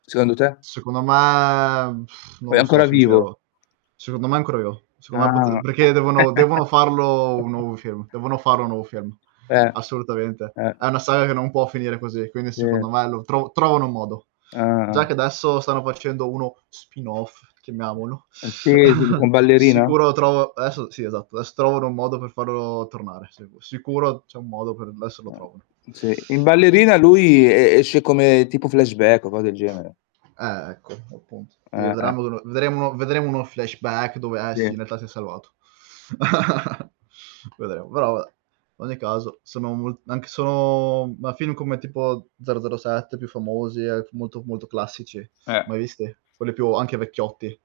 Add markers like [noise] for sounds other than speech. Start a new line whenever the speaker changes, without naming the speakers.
Secondo te
Secondo me non
è
lo so
ancora vivo?
sincero. Secondo me è ancora vivo. Secondo me pot
Ah.
perché devono devono farlo un nuovo film.
[chuckles]
Devono fare un nuovo film.
Eh,
Assolutamente.
eh.
È una saga che non può finire così, quindi
Sì.
secondo me lo trov trovano un modo. Già
Ah-ah.
che adesso stanno facendo uno spin off, chiamiamolo.
Eh
[sucks teeth]
sì, sì. Con
[chuckles]
Ballerina?
Sicuro lo trovo adesso sì, esatto. Adesso trovano un modo per farlo tornare. [unintelligible] sicuro c'è un modo per adesso
Eh,
lo trovano.
mh, sì. In Ballerina lui e esce come tipo flashback o cose del genere.
Eh ecco, appunto. Sì
Eh, eh.
vedremo delle vedremo vedremo uno flashback dove, eh, sì,
Sì.
in realtà si è salvato. [chuckles] Vedremo, però vabbè, ogni caso sono mol anche sono ma film come tipo 007 più famosi, ehm, molto, molto classici,
Eh.
mai visti? Quelli più anche vecchiotti.